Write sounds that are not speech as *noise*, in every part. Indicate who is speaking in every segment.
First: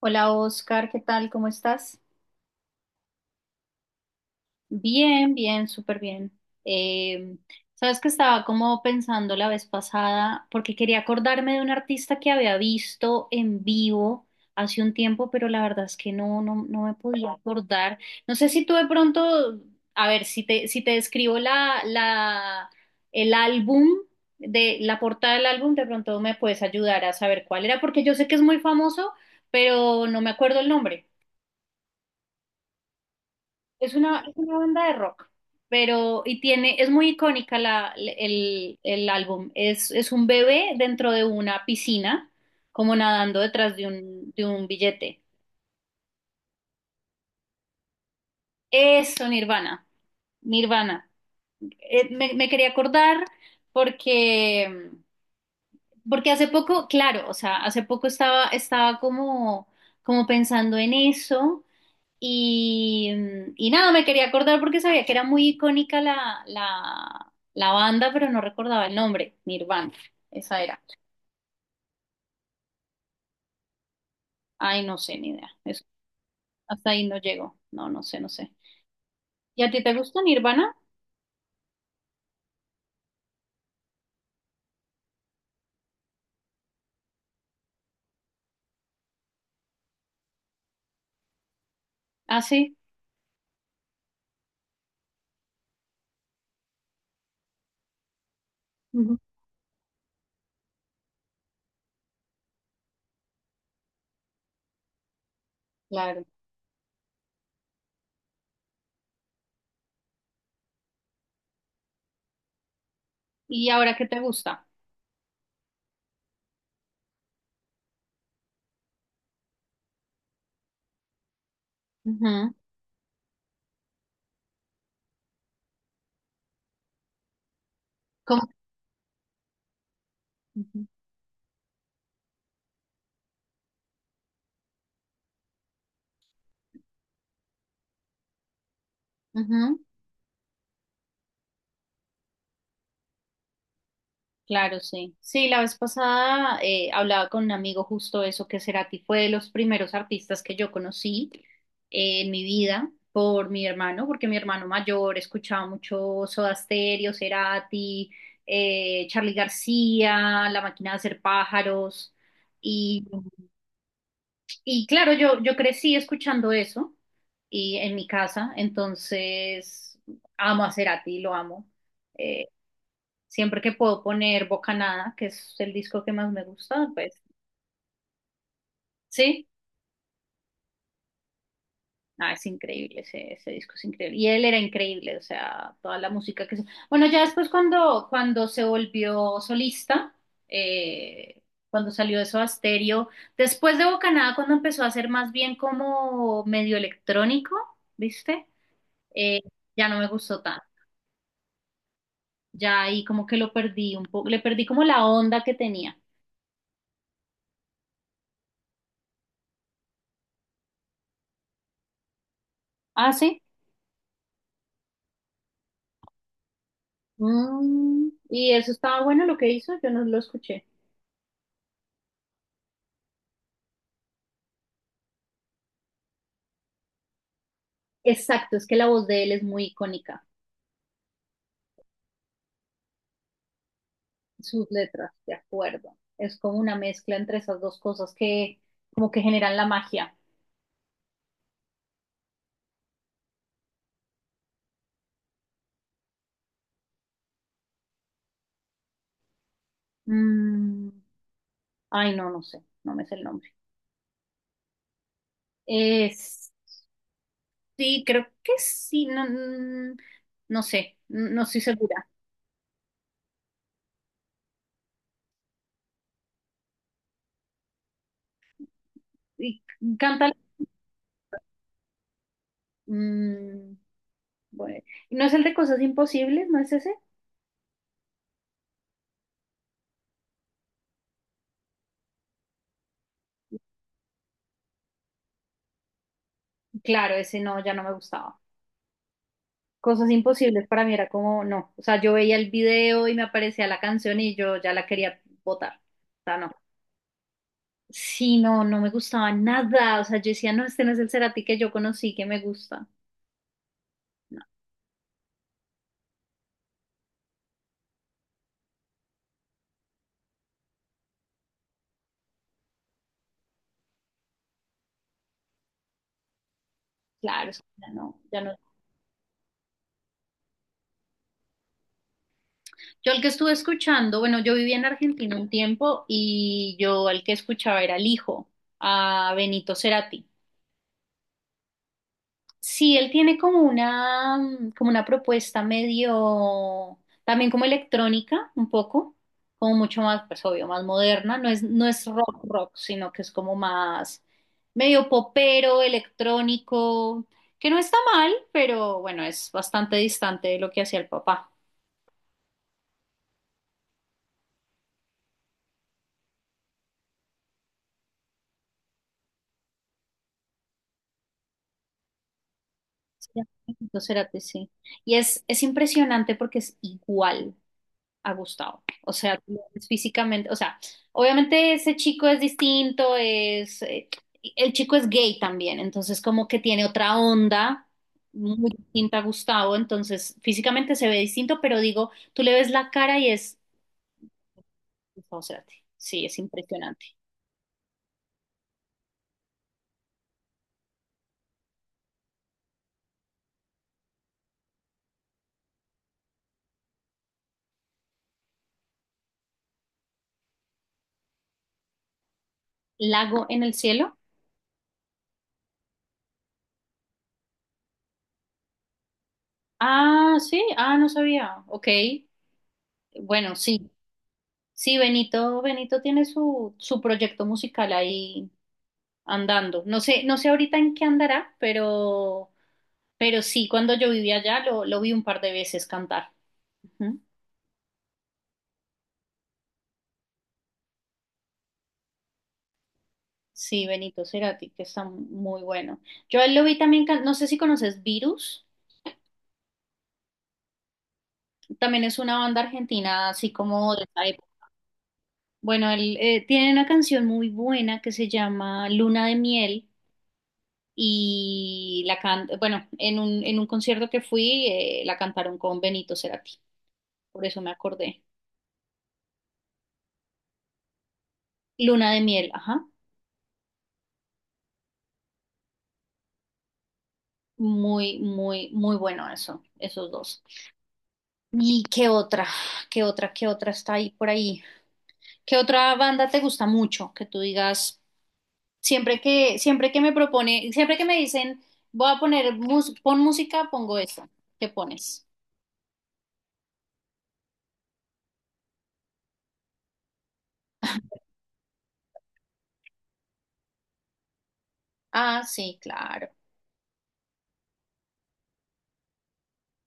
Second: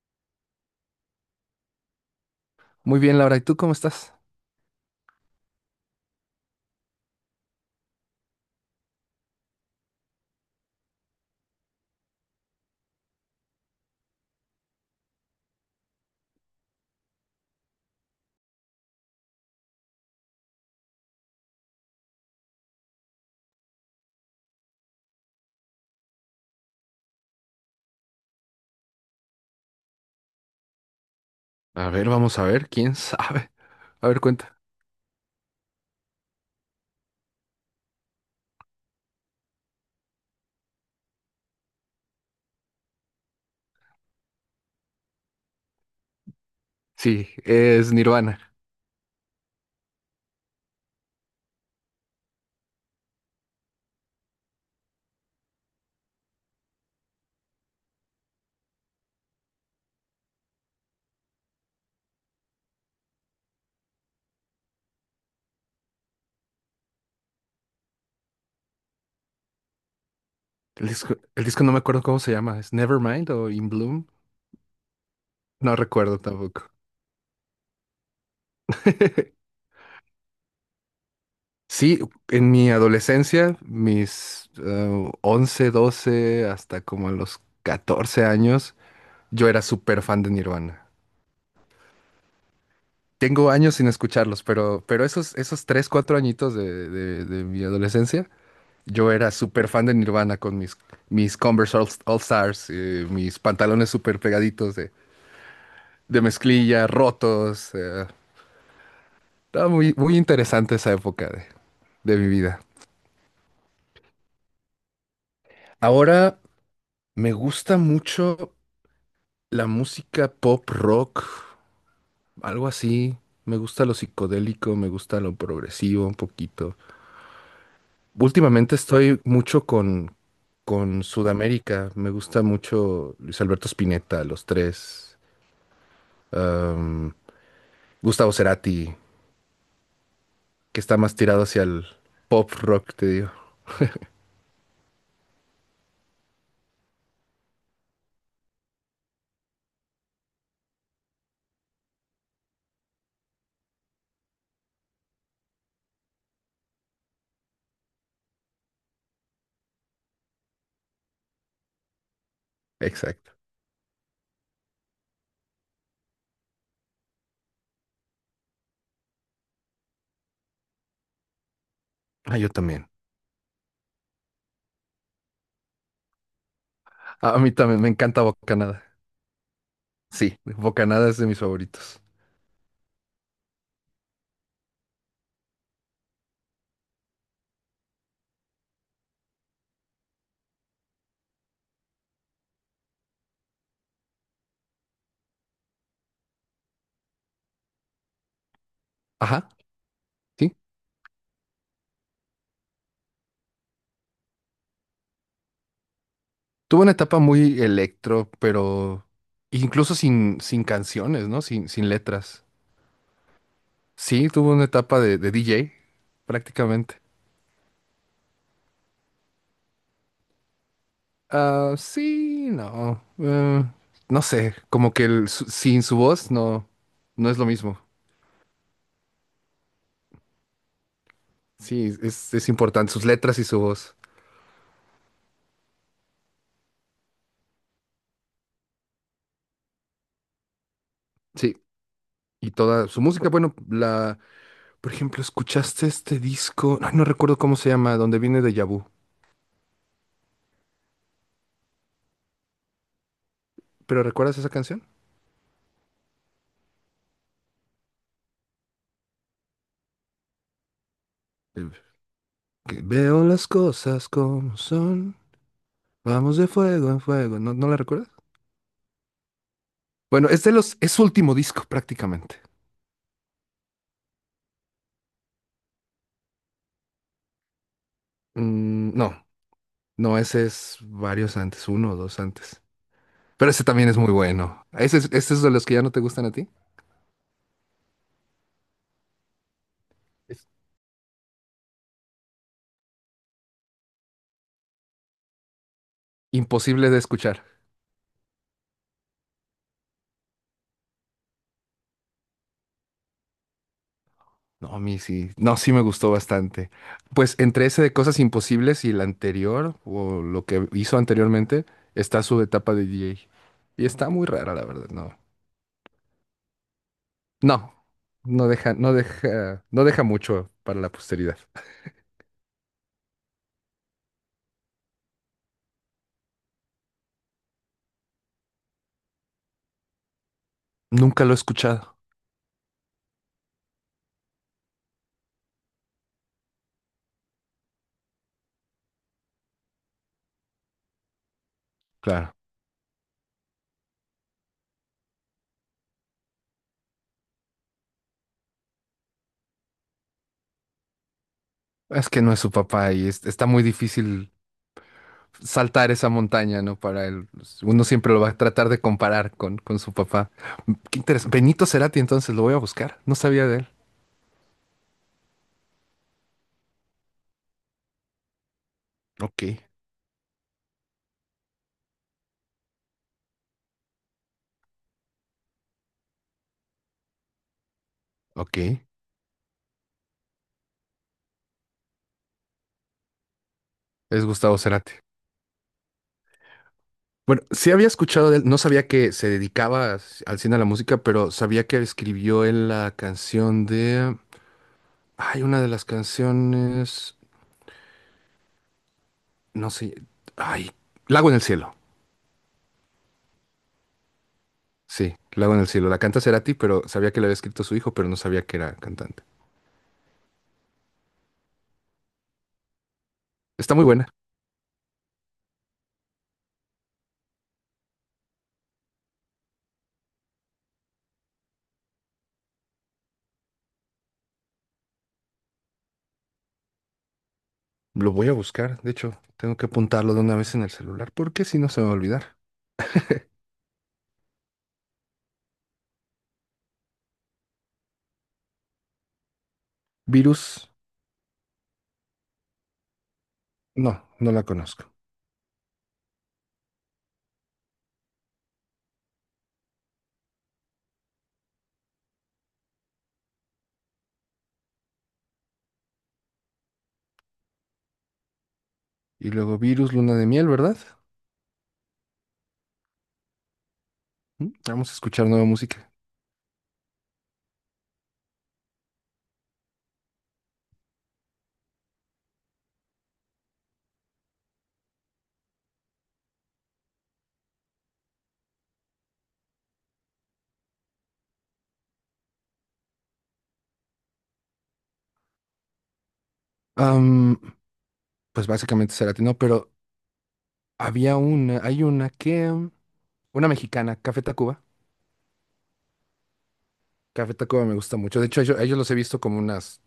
Speaker 1: Hola, Oscar, ¿qué tal? ¿Cómo estás?
Speaker 2: Muy bien, Laura, ¿y tú cómo estás?
Speaker 1: Bien, bien, súper bien. Eh, sabes que estaba como pensando la vez pasada, porque quería acordarme de un artista que había visto en vivo hace un tiempo, pero la verdad es que no me podía acordar. No sé si tú de pronto, a ver, si te describo el álbum, de la portada del álbum, de pronto me puedes ayudar a saber cuál era, porque yo sé que es muy famoso, pero no me acuerdo el nombre.
Speaker 2: A ver, vamos a ver, quién *laughs* sabe. A ver,
Speaker 1: Es
Speaker 2: cuenta.
Speaker 1: una banda de rock, pero y tiene, es muy icónica el álbum. Es un bebé dentro de una piscina, como nadando detrás de de un billete.
Speaker 2: Sí, es Nirvana.
Speaker 1: Eso, Nirvana, Nirvana. Me quería acordar porque, porque hace poco, claro, o sea, hace poco estaba como, como pensando en eso. Y, y nada, me quería acordar porque sabía que era muy icónica la banda, pero no recordaba el nombre, Nirvana, esa era.
Speaker 2: El disco no me acuerdo cómo se llama. ¿Es Nevermind o In Bloom?
Speaker 1: Ay, no sé, ni idea.
Speaker 2: No
Speaker 1: Eso,
Speaker 2: recuerdo tampoco.
Speaker 1: hasta ahí no llegó. No, no sé.
Speaker 2: *laughs*
Speaker 1: ¿Y a ti te gusta Nirvana?
Speaker 2: Sí, en mi adolescencia, mis 11, 12, hasta como a los 14 años, yo era súper fan de Nirvana.
Speaker 1: Ah, sí.
Speaker 2: Tengo años sin escucharlos, pero esos 3 4 añitos de mi adolescencia. Yo
Speaker 1: Ujú.
Speaker 2: era súper fan de Nirvana con mis Converse All Stars, mis pantalones súper pegaditos de
Speaker 1: Claro.
Speaker 2: mezclilla, rotos. Estaba muy, muy interesante esa época de mi vida.
Speaker 1: ¿Y ahora qué te gusta?
Speaker 2: Ahora me gusta mucho la música pop rock,
Speaker 1: Ujú.
Speaker 2: algo así. Me gusta lo psicodélico, me gusta lo progresivo un poquito.
Speaker 1: ¿Cómo?
Speaker 2: Últimamente estoy mucho con,
Speaker 1: Ujú.
Speaker 2: con Sudamérica. Me gusta mucho Luis Alberto Spinetta, Los Tres. um, Gustavo Cerati,
Speaker 1: Ujú.
Speaker 2: que está más tirado hacia el pop rock, te digo.
Speaker 1: Claro, sí. Sí, la vez pasada hablaba con un amigo justo eso, que Cerati fue de los primeros artistas que yo conocí en mi vida, por mi hermano, porque mi hermano mayor escuchaba mucho Soda Stereo, Cerati, Charly García, La Máquina de Hacer Pájaros. Y,
Speaker 2: Exacto.
Speaker 1: y claro, yo crecí escuchando eso y en mi casa, entonces amo a Cerati, lo amo.
Speaker 2: Ah,
Speaker 1: Eh,
Speaker 2: yo también.
Speaker 1: Siempre que puedo poner Bocanada, que es el disco que más me gusta, pues
Speaker 2: A mí también me encanta Bocanada.
Speaker 1: sí.
Speaker 2: Sí, Bocanada es de mis favoritos.
Speaker 1: Ah, es increíble, ese disco es increíble. Y él era increíble, o sea, toda la música que se... Bueno, ya después cuando se volvió solista, eh, cuando salió de Soda Stereo, después de Bocanada, cuando empezó a ser más bien como medio electrónico, ¿viste? Eh,
Speaker 2: Ajá,
Speaker 1: ya no me gustó
Speaker 2: sí.
Speaker 1: tanto. Ya ahí como que lo perdí un poco, le perdí como la onda que tenía.
Speaker 2: Tuvo una etapa muy electro, pero incluso sin canciones, ¿no? Sin letras.
Speaker 1: Ah, sí.
Speaker 2: Sí, tuvo una etapa de DJ, prácticamente.
Speaker 1: Mm, y eso estaba bueno lo que hizo, yo no lo escuché.
Speaker 2: Ah, sí, no. No sé, como que sin su voz no, no es lo mismo.
Speaker 1: Exacto, es que la voz de él es muy icónica,
Speaker 2: Sí, es importante, sus letras y su voz.
Speaker 1: sus letras, de acuerdo. Es como una mezcla entre esas dos cosas que como que generan la magia.
Speaker 2: Sí. Y toda su música, bueno, la, por ejemplo, ¿escuchaste este disco? Ay, no recuerdo cómo se llama, donde viene de Vu.
Speaker 1: Mm, ay, no sé, no me sé el nombre.
Speaker 2: ¿Pero recuerdas esa canción?
Speaker 1: Es, sí, creo que sí, no, mm, no sé, no estoy
Speaker 2: El
Speaker 1: segura.
Speaker 2: que veo las cosas como son, vamos de fuego en fuego. ¿No, no la recuerdas?
Speaker 1: Y
Speaker 2: Bueno,
Speaker 1: canta,
Speaker 2: es su último disco prácticamente.
Speaker 1: mm, bueno, ¿no es el de Cosas Imposibles? ¿No es ese?
Speaker 2: Mm, no, no, ese es varios antes, uno o dos antes. Pero ese también es muy bueno. ¿Ese es de los que ya no te gustan a ti?
Speaker 1: Claro, ese no, ya no me gustaba. Cosas
Speaker 2: Es
Speaker 1: imposibles para mí era como, no. O sea, yo veía el video y me aparecía la canción y yo ya la quería botar. O sea, no.
Speaker 2: imposible de escuchar.
Speaker 1: Sí, no me gustaba nada. O sea, yo decía, no, este no es el Cerati que yo conocí, que me gusta. No,
Speaker 2: No, a mí sí. No, sí me gustó bastante. Pues entre ese de Cosas Imposibles y el anterior, o lo que hizo anteriormente, está su etapa de DJ. Y está muy rara, la verdad, no.
Speaker 1: claro, o sea,
Speaker 2: No,
Speaker 1: ya
Speaker 2: no
Speaker 1: no.
Speaker 2: deja, no deja, no deja mucho para la posteridad.
Speaker 1: Yo el que estuve escuchando, bueno, yo viví en Argentina un tiempo y yo el que escuchaba era el hijo, a Benito Cerati.
Speaker 2: Nunca lo he escuchado.
Speaker 1: Sí, él tiene como una, mm, como una propuesta medio, también como electrónica, un poco, como mucho más, pues obvio, más moderna, no es
Speaker 2: Claro.
Speaker 1: rock rock, sino que es como más medio popero, electrónico, que no está mal, pero bueno, es bastante distante de lo que hacía el papá.
Speaker 2: Es que no es su papá y está muy difícil saltar esa montaña, ¿no? Para él. Pues, uno siempre lo va a tratar de comparar con su papá. Qué interesante. Benito Cerati, entonces lo voy a buscar. No
Speaker 1: Sí,
Speaker 2: sabía de él.
Speaker 1: entonces, Cerati, sí. Y es impresionante porque es igual a Gustavo. O sea,
Speaker 2: Ok,
Speaker 1: tú lo ves físicamente, o sea, obviamente ese chico es distinto, el chico es gay también, entonces como que tiene otra onda
Speaker 2: ok.
Speaker 1: muy distinta a Gustavo, entonces físicamente se ve distinto, pero digo, tú le ves la cara y es
Speaker 2: Es Gustavo Cerati.
Speaker 1: Gustavo Cerati. Sí, es impresionante.
Speaker 2: Bueno, sí había escuchado de él, no sabía que se dedicaba al cine a la música, pero sabía que escribió él la canción de... Hay una de las canciones, no sé, ay, Lago en el cielo.
Speaker 1: Lago en el cielo.
Speaker 2: Sí, Lago en el cielo. La canta Cerati, pero sabía que la había escrito su hijo, pero no sabía que era cantante.
Speaker 1: Ah, sí, ah, no sabía. Ok, bueno,
Speaker 2: Está muy
Speaker 1: sí.
Speaker 2: buena.
Speaker 1: Sí, Benito tiene su proyecto musical ahí andando. No sé, no sé ahorita en qué andará, pero sí, cuando yo vivía allá lo vi un par de veces cantar. Ujú.
Speaker 2: Lo voy a buscar, de hecho, tengo que apuntarlo de una vez en el celular, porque si no se me va a olvidar.
Speaker 1: Sí, Benito Cerati, que está muy bueno. Yo a él lo vi también, can- no sé si conoces Virus,
Speaker 2: Virus,
Speaker 1: también es una banda argentina, así como
Speaker 2: no,
Speaker 1: de esa
Speaker 2: no la
Speaker 1: época.
Speaker 2: conozco.
Speaker 1: Bueno, él tiene una canción muy buena que se llama Luna de Miel y la can bueno, en en un concierto que fui la cantaron con Benito Cerati, por eso me acordé.
Speaker 2: Y luego Virus, Luna de Miel, ¿verdad?
Speaker 1: Luna de Miel, ajá.
Speaker 2: Mm, vamos a escuchar nueva música.
Speaker 1: Muy, muy, muy bueno eso, esos dos. ¿Y qué otra? ¿Qué otra? ¿Qué otra está ahí por ahí? ¿Qué otra banda te gusta mucho? Que tú digas, siempre que me propone, siempre que me dicen, voy a poner, mus- pon música, pongo esta. ¿Qué pones?
Speaker 2: Pues básicamente se latino, pero hay una que, una mexicana, Café Tacuba.
Speaker 1: Ah, sí, claro.
Speaker 2: Café Tacuba me gusta mucho. De hecho, a ellos, los he visto como unas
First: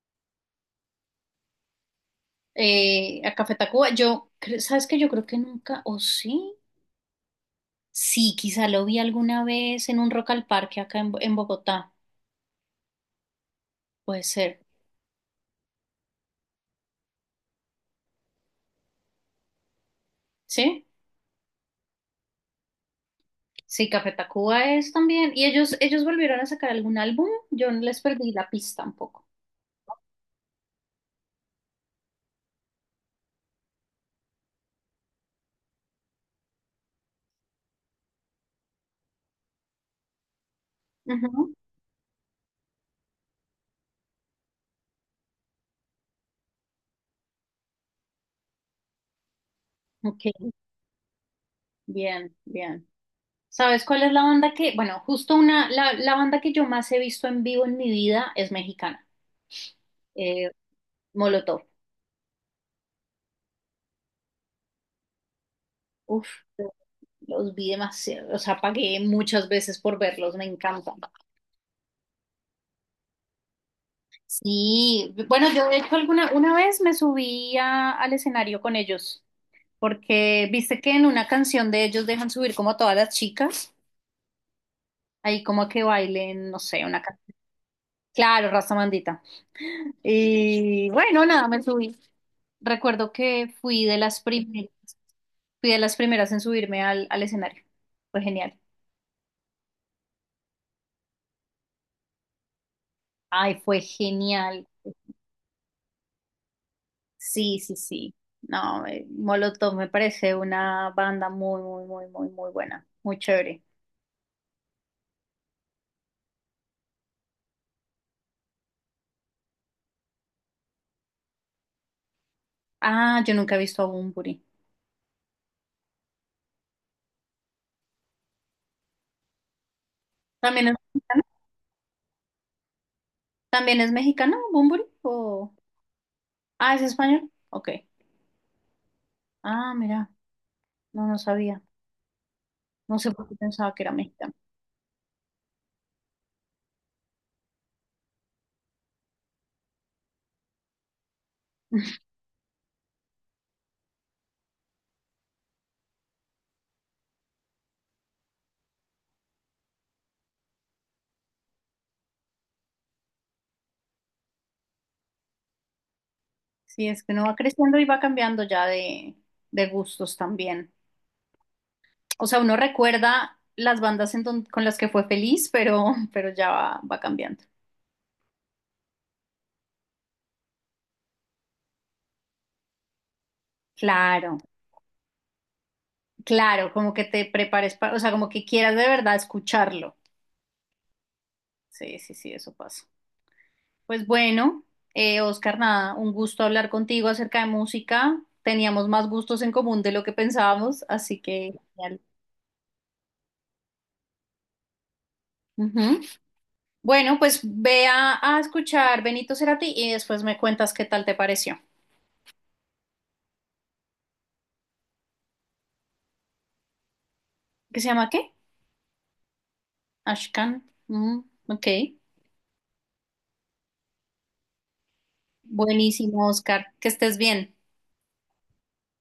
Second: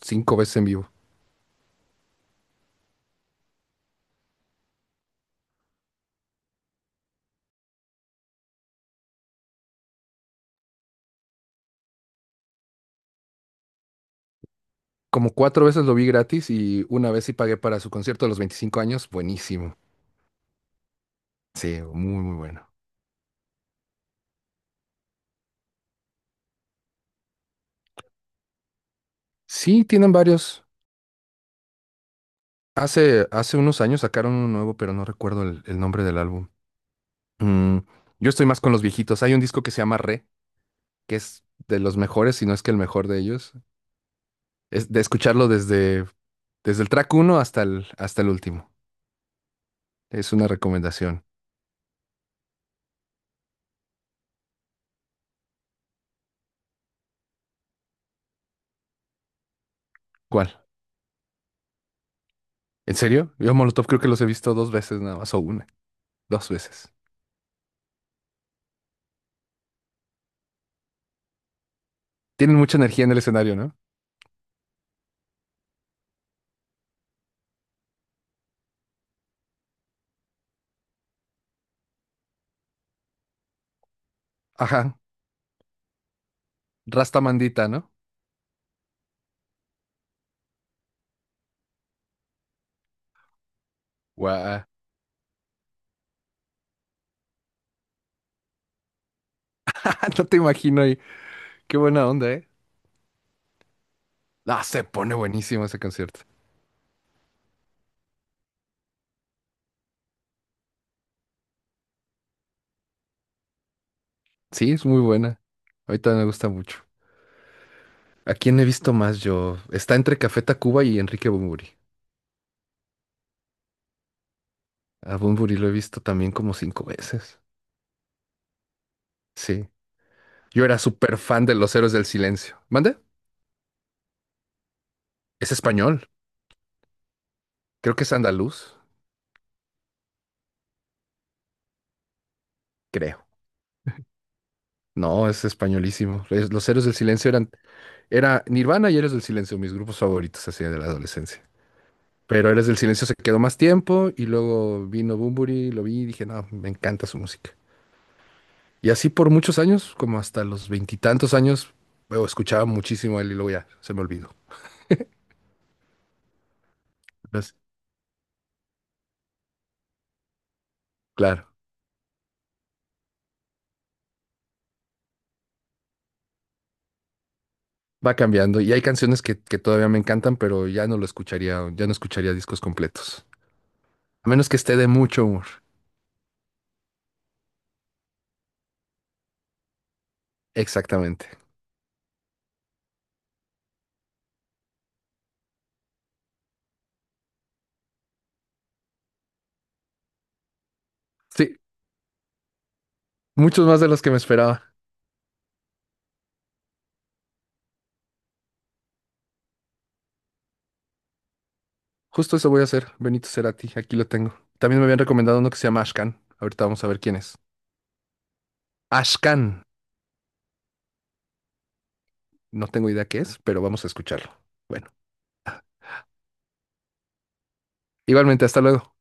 Speaker 2: cinco veces en vivo.
Speaker 1: A Café Tacuba, yo, cre- ¿sabes que yo creo que nunca, o sí, sí, quizá lo vi alguna vez en un Rock al Parque acá en, Bo- en Bogotá, puede ser,
Speaker 2: Como cuatro veces lo vi gratis y una vez sí pagué para su concierto de los 25 años. Buenísimo.
Speaker 1: ¿sí?
Speaker 2: Sí, muy, muy bueno.
Speaker 1: Sí, Café Tacuba es también. ¿Y ellos volvieron a sacar algún álbum? Yo no les perdí la pista un poco.
Speaker 2: Sí, tienen varios. Hace unos años sacaron uno nuevo, pero no recuerdo el nombre del álbum. Mm, yo estoy más con los viejitos. Hay un disco que se llama Re, que es
Speaker 1: Ujú.
Speaker 2: de los mejores, si no es que el mejor de ellos. Es de escucharlo desde el track uno hasta el último.
Speaker 1: Ok,
Speaker 2: Es una recomendación.
Speaker 1: bien, bien. ¿Sabes cuál es la banda que, bueno, justo una, la banda que yo más he visto en vivo en mi vida es mexicana, eh,
Speaker 2: ¿Cuál?
Speaker 1: Molotov.
Speaker 2: ¿En serio? Yo a Molotov creo que los he visto dos veces nada más, o una,
Speaker 1: Uf,
Speaker 2: dos veces.
Speaker 1: los vi demasiado, o sea, pagué muchas veces por verlos, me encantan.
Speaker 2: Tienen mucha energía en el escenario, ¿no?
Speaker 1: Sí, bueno, yo de hecho alguna, una vez me subí a- al escenario con ellos, porque viste que en una canción de ellos dejan subir como a todas las chicas.
Speaker 2: Ajá.
Speaker 1: Ahí como que bailen, no sé, una
Speaker 2: Rasta
Speaker 1: canción.
Speaker 2: Mandita, ¿no?
Speaker 1: Claro, raza mandita. Y bueno, nada, me subí. Recuerdo que fui de las
Speaker 2: Guau.
Speaker 1: primeras, fui de las primeras en subirme al escenario. Fue genial.
Speaker 2: *laughs* No te imagino ahí. Qué buena onda, ¿eh?
Speaker 1: Ay, fue
Speaker 2: Ah,
Speaker 1: genial.
Speaker 2: se pone buenísimo ese concierto.
Speaker 1: Sí, sí, sí. No, Molotov me parece una banda muy, muy, muy, muy, muy buena. Muy chévere.
Speaker 2: Sí, es muy buena. Ahorita me gusta mucho. ¿A quién he visto más yo? Está entre Café Tacuba y Enrique Bunbury.
Speaker 1: Ah, yo nunca he visto a Bunbury.
Speaker 2: A Bunbury lo he visto también como cinco veces. Sí. Yo
Speaker 1: ¿También es
Speaker 2: era súper
Speaker 1: mexicano?
Speaker 2: fan de Los Héroes del Silencio. ¿Mande?
Speaker 1: ¿También es mexicano, Bunbury? ¿O...
Speaker 2: Es español.
Speaker 1: Ah, ¿es español? Ok.
Speaker 2: Creo que es andaluz.
Speaker 1: Ah, mira, no, no sabía. No sé por
Speaker 2: Creo.
Speaker 1: qué pensaba que era mexicano.
Speaker 2: No, es españolísimo. Los Héroes del Silencio eran... Era Nirvana y Héroes del Silencio, mis grupos favoritos así de la adolescencia. Pero Héroes del Silencio se quedó más tiempo y luego vino Bunbury, lo vi y dije, no, me encanta su música. Y así por muchos años, como hasta los veintitantos años, luego escuchaba muchísimo a él y luego ya se me olvidó.
Speaker 1: Sí, es que uno va
Speaker 2: Entonces,
Speaker 1: creciendo y va cambiando ya de gustos también.
Speaker 2: claro,
Speaker 1: O sea, uno recuerda las bandas en don- con las que fue feliz, pero, *laughs* pero ya va, va cambiando.
Speaker 2: va cambiando. Y hay canciones que todavía me encantan, pero ya no lo escucharía, ya no escucharía discos completos. A
Speaker 1: Claro,
Speaker 2: menos que esté de mucho humor.
Speaker 1: claro, como que te prepares para, o sea, como que quieras de verdad escucharlo.
Speaker 2: Exactamente.
Speaker 1: Sí, sí, sí, eso pasa. Pues bueno, Oscar, nada, un gusto hablar contigo acerca de música. Teníamos más gustos en común de lo que pensábamos, así que
Speaker 2: Sí,
Speaker 1: genial.
Speaker 2: muchos más de los que me esperaba.
Speaker 1: Ujú. Bueno, pues ve a escuchar Benito Cerati y después me cuentas qué tal te pareció.
Speaker 2: Justo eso voy a hacer, Benito Cerati, aquí lo tengo. También me habían recomendado uno que se llama Ashkan. Ahorita vamos a ver quién es.
Speaker 1: ¿Qué se llama qué?
Speaker 2: Ashkan.
Speaker 1: Ashkan. Mm, ok.
Speaker 2: No tengo idea qué es, pero vamos a escucharlo. Bueno,
Speaker 1: Buenísimo, Oscar. Que estés bien.
Speaker 2: igualmente, hasta luego.